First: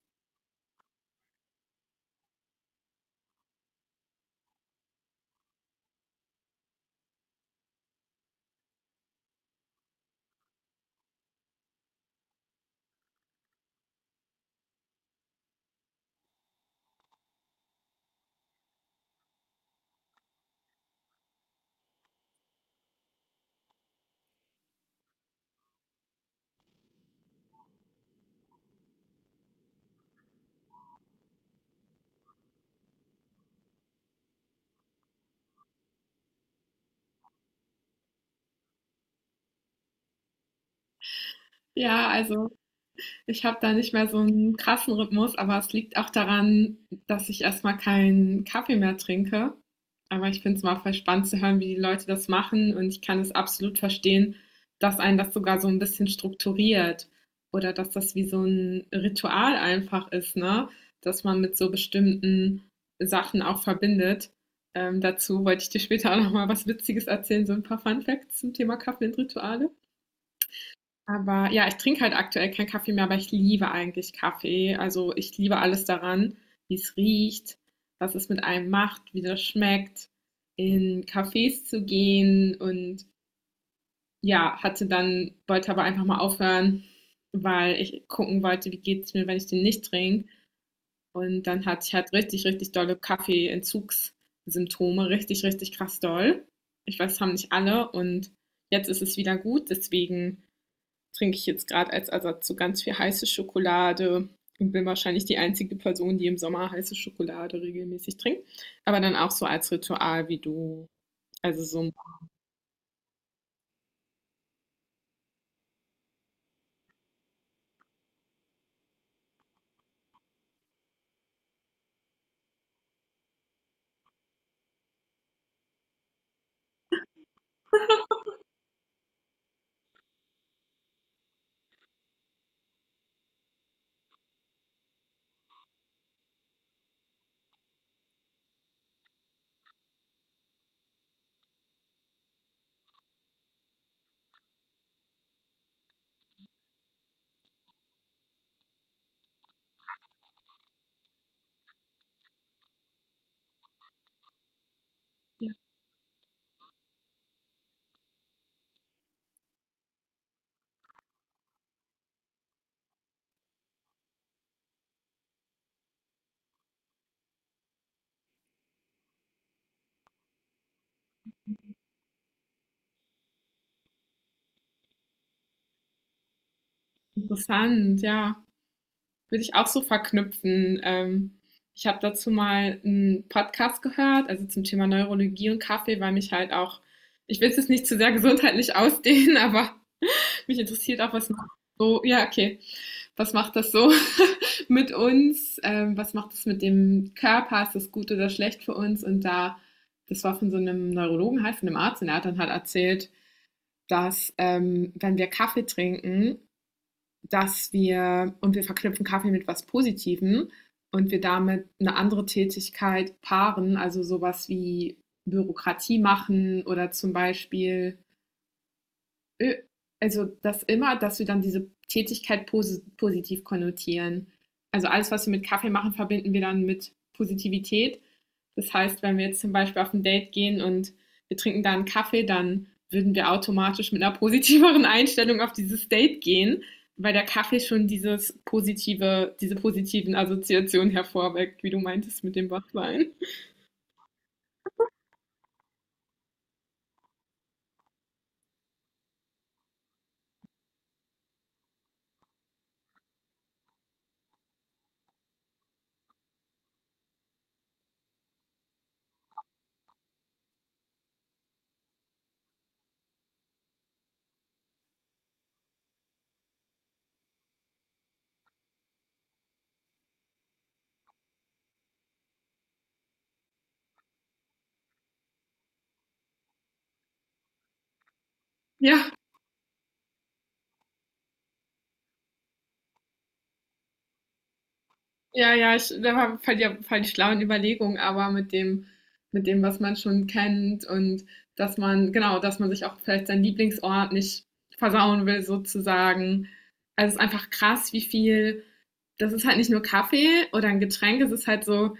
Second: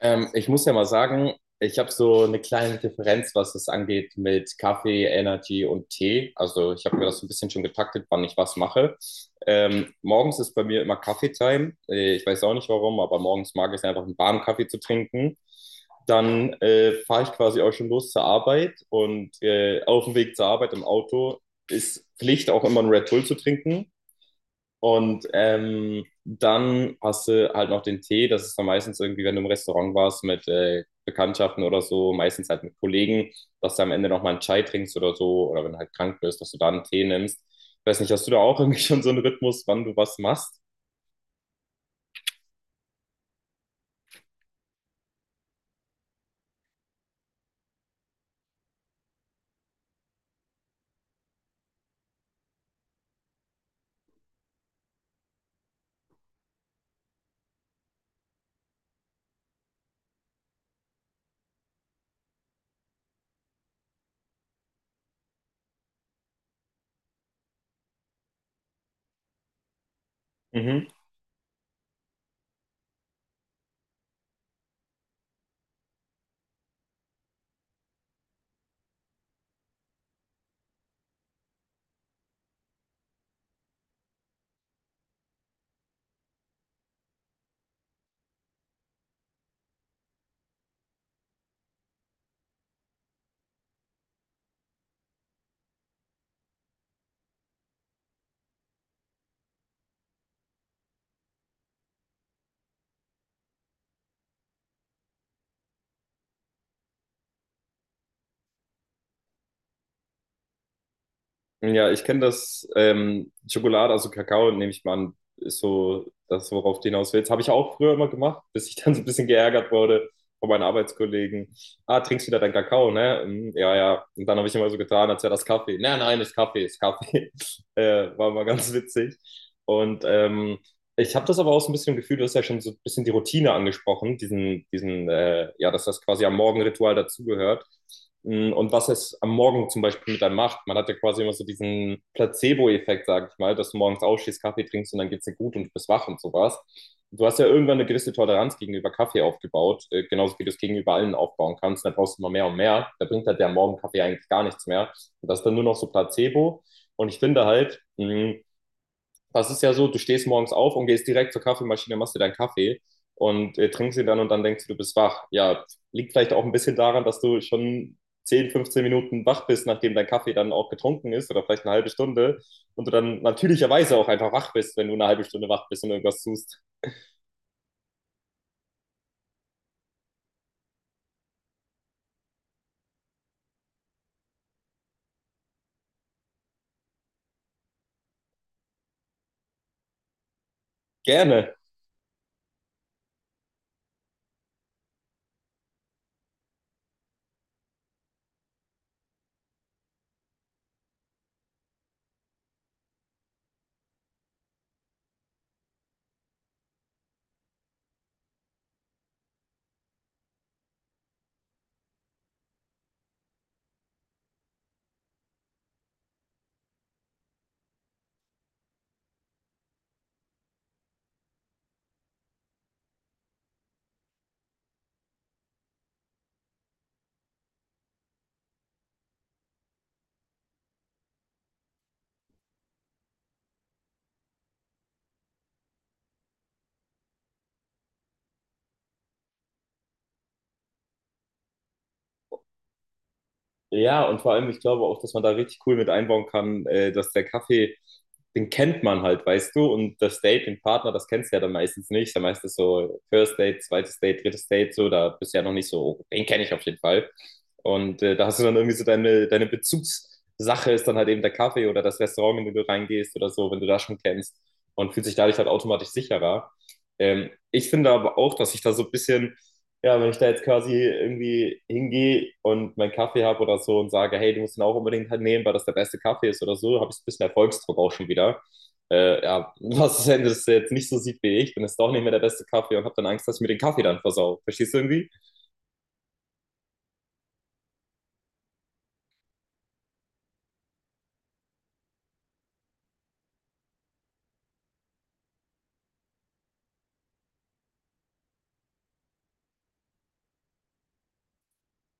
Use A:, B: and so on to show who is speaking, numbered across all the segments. A: Ich muss ja mal sagen, ich habe so eine kleine Differenz, was es angeht mit Kaffee, Energy und Tee. Also ich habe mir das so ein bisschen schon getaktet, wann ich was mache. Morgens ist bei mir immer Kaffeetime. Ich weiß auch nicht warum, aber morgens mag ich es einfach, einen warmen Kaffee zu trinken. Dann fahre ich quasi auch schon los zur Arbeit und auf dem Weg zur Arbeit im Auto ist Pflicht auch immer einen Red Bull zu trinken. Und dann hast du halt noch den Tee. Das ist dann meistens irgendwie, wenn du im Restaurant warst mit Bekanntschaften oder so, meistens halt mit Kollegen, dass du am Ende nochmal einen Chai trinkst oder so. Oder wenn du halt krank bist, dass du da einen Tee nimmst. Ich weiß nicht, hast du da auch irgendwie schon so einen Rhythmus, wann du was machst?
B: Ja, also ich habe da nicht mehr so einen krassen Rhythmus, aber es liegt auch daran, dass ich erstmal keinen Kaffee mehr trinke. Aber ich finde es mal voll spannend zu hören, wie die Leute das machen und ich kann es absolut verstehen, dass einen das sogar so ein bisschen strukturiert oder dass das wie so ein Ritual einfach ist, ne, dass man mit so bestimmten Sachen auch verbindet. Dazu wollte ich dir später auch noch mal was Witziges erzählen, so ein paar Fun Facts zum Thema Kaffee und Rituale.
A: Mhm.
B: Aber ja, ich trinke halt aktuell keinen Kaffee mehr, aber ich liebe eigentlich Kaffee. Also ich liebe alles daran, wie es riecht, was es mit einem macht, wie das schmeckt, in Cafés zu gehen und ja, hatte dann, wollte aber einfach mal aufhören, weil ich gucken wollte, wie geht es mir, wenn ich den nicht trinke. Und dann hatte ich halt richtig, richtig dolle Kaffeeentzugssymptome, richtig, richtig krass doll. Ich weiß, das haben nicht alle und jetzt ist es wieder gut, deswegen trinke ich jetzt gerade als Ersatz so ganz viel heiße Schokolade und bin wahrscheinlich die einzige Person, die im Sommer heiße Schokolade regelmäßig trinkt. Aber dann auch so als Ritual wie du. Also
A: Ja,
B: so
A: ich kenne das, Schokolade, also Kakao, nehme ich mal an, ist so das, worauf du hinaus willst. Habe ich auch früher immer gemacht, bis ich dann so ein bisschen geärgert wurde von meinen Arbeitskollegen. Ah, trinkst wieder deinen Kakao, ne? Hm, ja, ja. Und dann habe ich immer so getan, als wäre das Kaffee. Nein, nein, ist Kaffee, ist Kaffee. War mal ganz witzig. Und ich habe das aber auch so ein bisschen im Gefühl, du hast ja schon so ein bisschen die Routine angesprochen, ja, dass das quasi am Morgenritual dazugehört. Und was es am Morgen zum Beispiel mit einem macht. Man hat ja quasi immer so diesen Placebo-Effekt, sage ich mal, dass du morgens aufstehst, Kaffee trinkst und dann geht's dir gut und du bist wach und sowas. Du hast ja irgendwann eine gewisse Toleranz gegenüber Kaffee aufgebaut, genauso wie du es gegenüber allen aufbauen kannst. Da brauchst du immer mehr und mehr. Da bringt halt der Morgenkaffee eigentlich gar nichts mehr. Und das ist
B: ja,
A: dann nur noch so Placebo. Und ich finde halt, das ist ja so, du stehst morgens auf und gehst direkt zur Kaffeemaschine, machst dir deinen Kaffee und trinkst ihn dann und dann denkst du, du bist wach. Ja, liegt vielleicht auch ein bisschen daran, dass du schon 10, 15 Minuten wach bist, nachdem dein Kaffee dann auch getrunken ist oder vielleicht eine halbe Stunde und du dann natürlicherweise auch einfach wach bist, wenn du eine halbe Stunde wach bist und irgendwas tust.
B: interessant, ja. Würde ich auch so verknüpfen. Ich habe dazu mal einen Podcast gehört, also zum Thema Neurologie und Kaffee, weil mich halt auch, ich will es jetzt nicht zu sehr gesundheitlich ausdehnen, aber mich interessiert auch, was macht
A: Gerne.
B: so, ja, okay. Was macht das so mit uns? Was macht das mit dem Körper? Ist das gut oder schlecht für uns? Und da, das war von so einem Neurologen, halt von einem Arzt, und er hat dann halt erzählt, dass wenn wir Kaffee trinken, dass wir, und wir verknüpfen Kaffee mit was Positivem und wir damit eine andere Tätigkeit paaren, also sowas wie Bürokratie machen oder zum Beispiel Ö- also das immer, dass wir dann diese Tätigkeit positiv konnotieren. Also alles, was wir mit Kaffee machen, verbinden wir dann mit Positivität. Das heißt, wenn wir jetzt zum Beispiel auf ein Date gehen und wir trinken da einen Kaffee, dann würden wir automatisch mit einer positiveren Einstellung auf dieses Date gehen, weil der Kaffee schon dieses positive, diese positiven Assoziationen hervorweckt, wie du meintest mit dem Wachwein.
A: Ja, und vor allem, ich glaube auch, dass man da richtig cool mit einbauen kann, dass der Kaffee, den kennt man halt, weißt du, und das Date, den Partner, das kennst du ja dann meistens nicht. Dann meistens so First Date, zweites Date, drittes Date, so, da bist du ja noch nicht so, oh, den kenne ich auf jeden Fall. Und da hast du dann irgendwie so deine Bezugssache ist dann halt eben der Kaffee oder das Restaurant, in dem du reingehst oder so, wenn du das schon kennst und fühlt sich dadurch halt automatisch sicherer. Ich finde aber auch, dass ich da so ein bisschen ja, wenn ich da jetzt quasi irgendwie hingehe und meinen Kaffee habe oder so und sage, hey, du musst ihn auch unbedingt halt nehmen, weil das der beste Kaffee ist oder so, habe ich so ein bisschen Erfolgsdruck auch schon wieder.
B: Ja.
A: Ja, was ist, wenn das jetzt nicht so sieht wie ich, dann ist es doch nicht mehr der beste Kaffee und habe dann Angst, dass ich mir den Kaffee dann versau. Verstehst du irgendwie?
B: Ja, ja, ich, da war voll die schlauen Überlegungen, aber mit dem, was man schon kennt und dass man, genau, dass man sich auch vielleicht seinen Lieblingsort nicht versauen will, sozusagen. Also es ist einfach krass, wie viel, das ist halt nicht nur Kaffee oder ein Getränk, es ist halt so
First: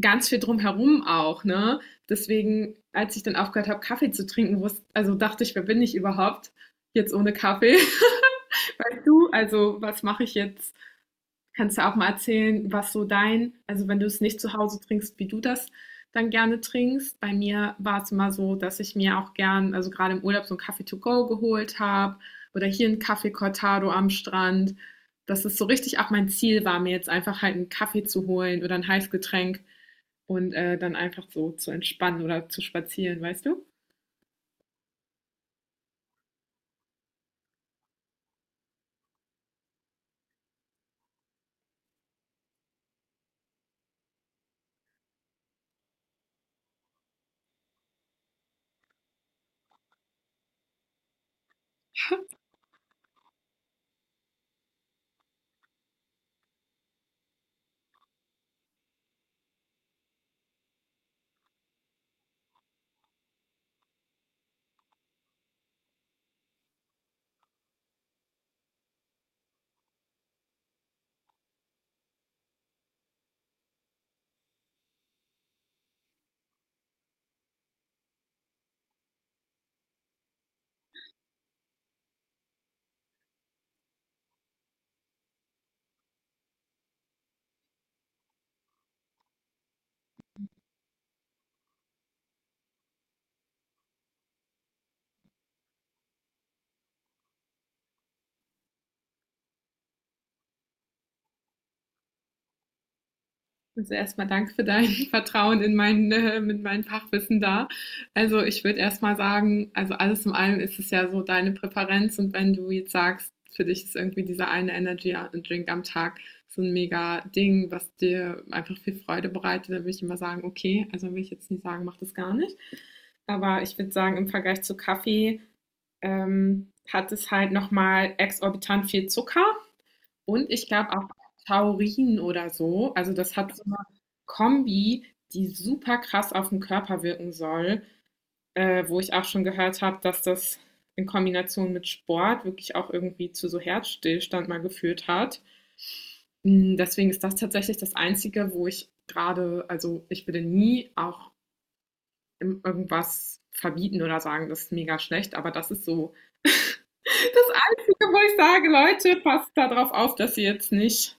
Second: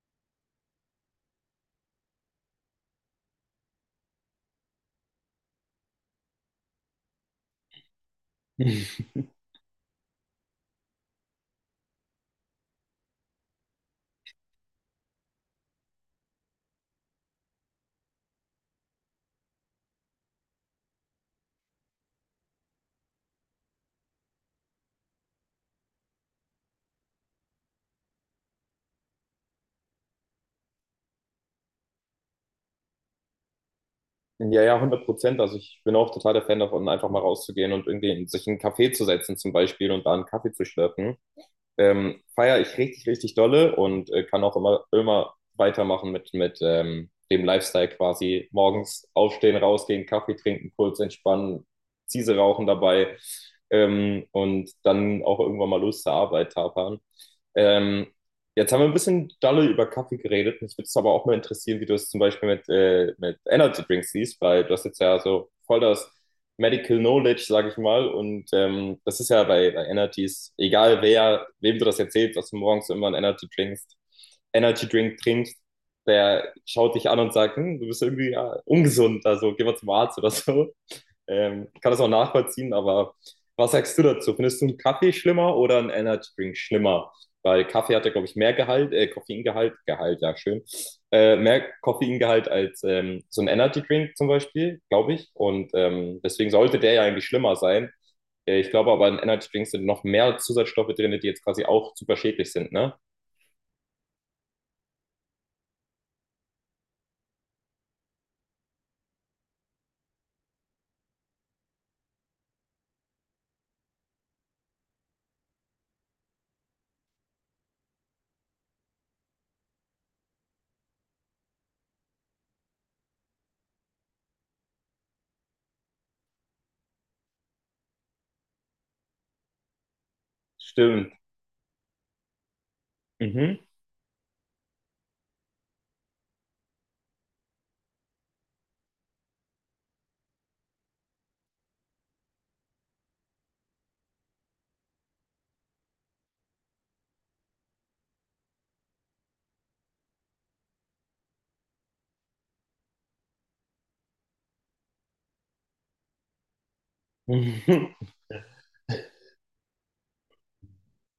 B: ganz viel drumherum auch, ne? Deswegen, als ich dann aufgehört habe, Kaffee zu trinken, wusste, also dachte ich, wer bin ich überhaupt jetzt ohne Kaffee? Weißt du, also was mache ich jetzt? Kannst du auch mal erzählen, was so dein, also wenn du es nicht zu Hause trinkst, wie du das dann gerne trinkst. Bei mir war es immer so, dass ich mir auch gern, also gerade im Urlaub, so einen Kaffee to go geholt habe oder hier einen Kaffee Cortado am Strand. Dass es so richtig auch mein Ziel war, mir jetzt einfach halt einen Kaffee zu holen oder ein Heißgetränk und dann einfach so zu entspannen oder zu spazieren, weißt du?
A: Ja, ja, 100%. Also ich bin auch total der Fan davon, einfach mal rauszugehen und irgendwie sich in einen Café zu setzen zum Beispiel und da einen Kaffee zu schlürfen. Feiere ich richtig, richtig dolle und kann auch immer, immer weitermachen mit, dem Lifestyle quasi. Morgens aufstehen, rausgehen, Kaffee trinken, kurz entspannen, Ziese rauchen dabei und dann auch irgendwann mal Lust zur Arbeit tapern. Ähm, Jetzt haben wir ein bisschen dolle über Kaffee geredet. Mich würde es aber auch mal interessieren, wie du es zum Beispiel mit, mit Energy Drinks siehst, weil du hast jetzt ja so voll das Medical Knowledge, sage ich mal. Und das ist ja bei, bei Energies, egal wer, wem du das erzählst, dass du morgens immer einen Energy trinkst, Energy Drink trinkst, der schaut dich an und sagt, hm, du bist irgendwie ja, ungesund, also geh mal zum Arzt oder so. Ich kann das auch nachvollziehen, aber was sagst du dazu? Findest du einen Kaffee schlimmer oder einen Energy Drink schlimmer? Weil Kaffee hat ja, glaube ich, mehr Gehalt, Koffeingehalt, Gehalt, ja, schön, mehr Koffeingehalt als so ein Energy Drink zum Beispiel, glaube ich. Und deswegen sollte der ja eigentlich schlimmer sein. Ich glaube aber, in Energy Drinks sind noch mehr Zusatzstoffe drin, die jetzt quasi auch super schädlich sind, ne?
B: Also erstmal danke für dein Vertrauen in mein, mit meinem Fachwissen da. Also ich würde erstmal sagen, also alles in allem ist es ja so deine Präferenz und wenn du jetzt sagst, für dich ist irgendwie dieser eine Energy Drink am Tag so ein mega Ding, was dir einfach viel Freude bereitet, dann würde ich immer sagen, okay, also will ich jetzt nicht sagen, mach das gar nicht. Aber ich würde sagen, im Vergleich zu Kaffee hat es halt nochmal exorbitant viel Zucker und ich glaube auch
A: Stimmt.
B: Taurin oder so. Also, das hat
A: Mhm.
B: so eine Kombi, die super krass auf 'n Körper wirken soll, wo ich auch schon gehört habe, dass das in Kombination mit Sport wirklich auch irgendwie zu so Herzstillstand mal geführt hat. Hm, deswegen ist das tatsächlich das Einzige, wo ich gerade also, ich würde nie auch im irgendwas verbieten oder sagen, das ist mega schlecht, aber das ist so das Einzige, wo ich sage: „Leute, passt da drauf auf, dass ihr jetzt nicht“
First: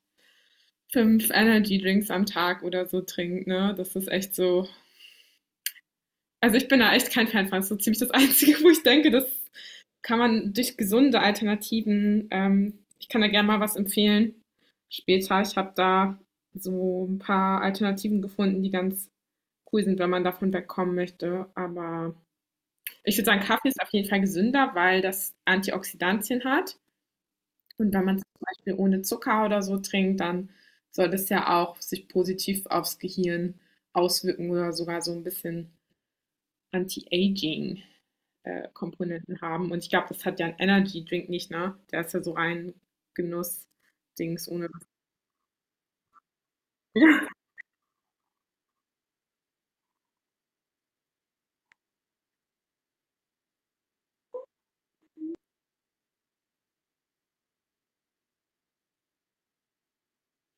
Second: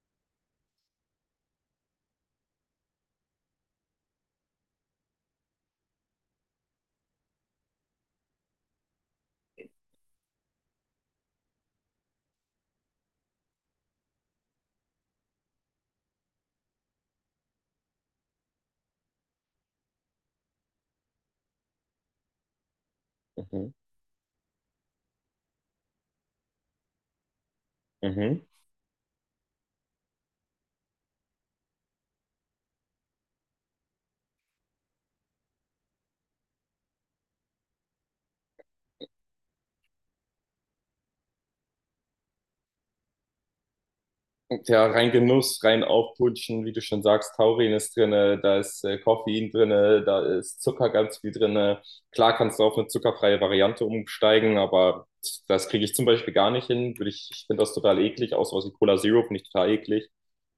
B: fünf Energy Drinks am Tag oder so trinkt, ne? Das ist echt so. Also ich bin da echt kein Fan von. Das ist so ziemlich das Einzige, wo ich denke, das kann man durch gesunde Alternativen, ich kann da gerne mal was empfehlen. Später, ich habe da so ein paar Alternativen gefunden, die ganz cool sind, wenn man davon wegkommen möchte. Aber ich würde sagen,
A: Mhm.
B: Kaffee
A: Mhm.
B: ist auf jeden Fall gesünder, weil das Antioxidantien hat. Und wenn man's
A: Mhm.
B: zum Beispiel ohne Zucker oder so trinkt, dann soll das ja auch sich positiv aufs Gehirn auswirken oder sogar so ein bisschen Anti-Aging, Komponenten haben. Und ich glaube, das hat ja ein Energy Drink nicht, ne? Der ist ja so rein Genuss-Dings ohne
A: Ja, rein Genuss, rein aufputschen, wie du schon sagst, Taurin ist drin, da ist Koffein drin, da ist Zucker ganz viel drin. Klar kannst du auf eine zuckerfreie Variante umsteigen, aber das kriege ich zum Beispiel gar nicht hin. Ich finde das total eklig, außer aus dem Cola Zero finde ich total eklig,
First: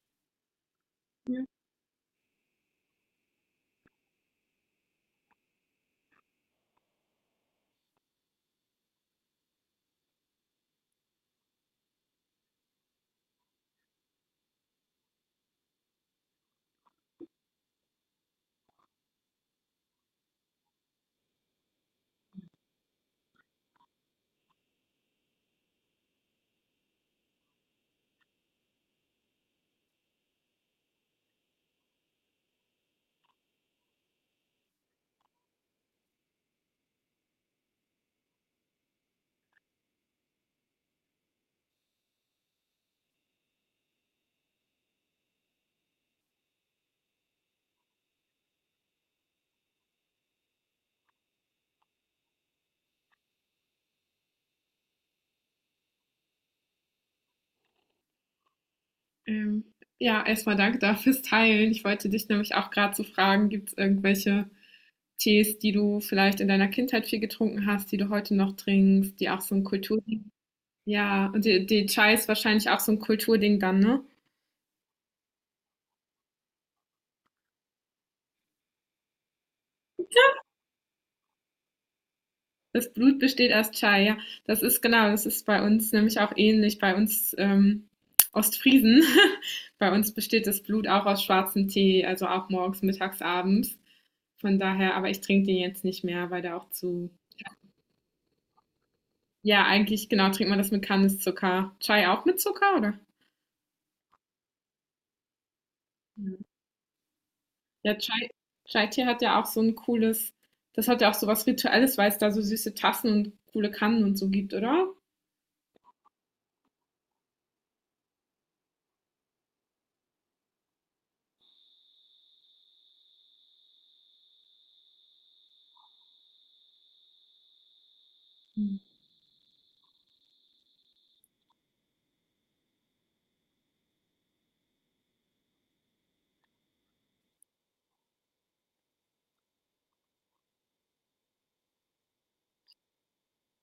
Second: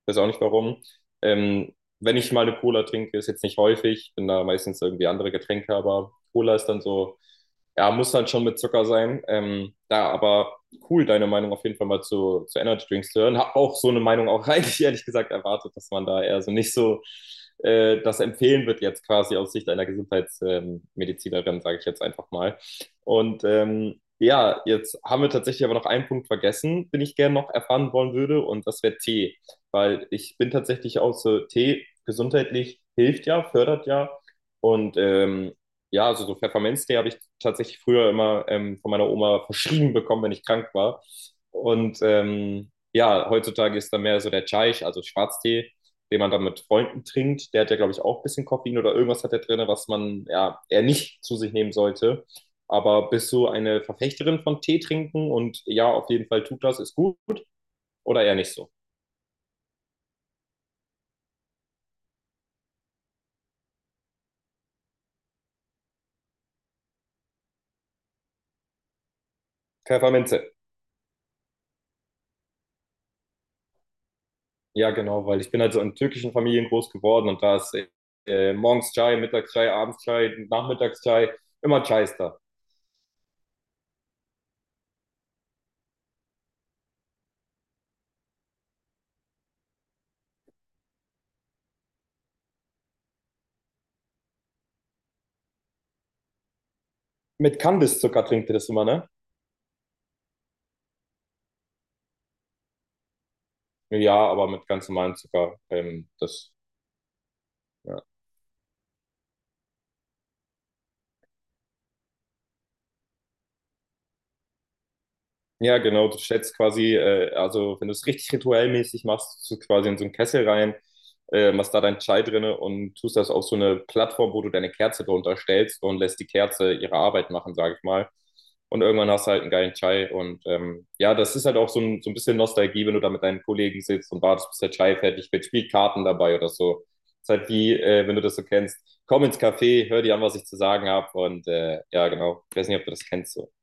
A: weiß auch nicht warum.
B: ja.
A: Ähm, Wenn ich mal eine Cola trinke, ist jetzt nicht häufig, bin da meistens irgendwie andere Getränke, aber Cola ist dann so, ja, muss dann schon mit Zucker sein. Aber cool, deine Meinung auf jeden Fall mal zu Energy Drinks zu hören. Hab auch so eine Meinung auch eigentlich ehrlich gesagt erwartet, dass man da eher so nicht so das empfehlen wird jetzt quasi aus Sicht einer Gesundheitsmedizinerin, sage ich jetzt einfach mal. Und ja, jetzt haben wir tatsächlich aber noch einen Punkt vergessen, den ich gerne noch erfahren wollen würde, und das wäre Tee, weil ich bin tatsächlich auch so, Tee gesundheitlich hilft ja, fördert ja. Und ja, also so Pfefferminztee habe ich tatsächlich früher immer von meiner Oma verschrieben bekommen, wenn ich krank war. Und ja, heutzutage ist da mehr so der Chai, also Schwarztee, den man dann mit Freunden trinkt. Der hat ja, glaube ich, auch ein bisschen Koffein oder irgendwas hat der drin, was man ja eher nicht zu sich nehmen sollte. Aber bist du eine Verfechterin von Tee trinken? Und ja, auf jeden Fall tut das, ist gut oder eher nicht so?
B: Ähm, ja, erstmal danke da fürs Teilen. Ich wollte dich nämlich auch gerade so fragen, gibt's irgendwelche Tees, die du vielleicht in deiner Kindheit viel getrunken hast, die du heute noch trinkst, die auch so ein Kultur
A: Pfefferminze.
B: ja, und die Chai ist wahrscheinlich auch so ein Kulturding dann, ne?
A: Ja, genau, weil ich bin halt so in türkischen Familien groß geworden und da ist morgens Chai, mittags Chai, abends Chai, nachmittags Chai, immer Chai ist da.
B: Das Blut besteht aus Chai, ja. Das ist genau, das ist bei uns nämlich auch ähnlich. Bei uns Ostfriesen, bei uns besteht das Blut auch aus schwarzem Tee, also auch morgens, mittags, abends. Von daher, aber ich trinke den jetzt nicht mehr, weil der auch zu.
A: Mit Kandiszucker trinkt ihr das immer, ne?
B: Ja, eigentlich, genau, trinkt man das mit Kandiszucker. Chai auch mit Zucker, oder?
A: Ja, aber mit ganz normalem Zucker.
B: Ja, ja
A: Ja.
B: Chai, Chai-Tee hat ja auch so ein cooles, das hat ja auch so was Rituelles, weil es da so süße Tassen und coole Kannen und so gibt, oder?
A: Ja, genau, du schätzt quasi, also wenn du es richtig rituellmäßig machst, tust du quasi in so einen Kessel rein, machst da deinen Chai drinne und tust das auf so eine Plattform, wo du deine Kerze drunter stellst und lässt die Kerze ihre Arbeit machen, sage ich mal. Und irgendwann hast du halt einen geilen Chai. Und ja, das ist halt auch so ein bisschen Nostalgie, wenn du da mit deinen Kollegen sitzt und wartest, bis der Chai fertig wird, spielt Karten dabei oder so. Ist halt wie, wenn du das so kennst, komm ins Café, hör dir an, was ich zu sagen habe. Und ja, genau, ich weiß nicht, ob du das kennst. So.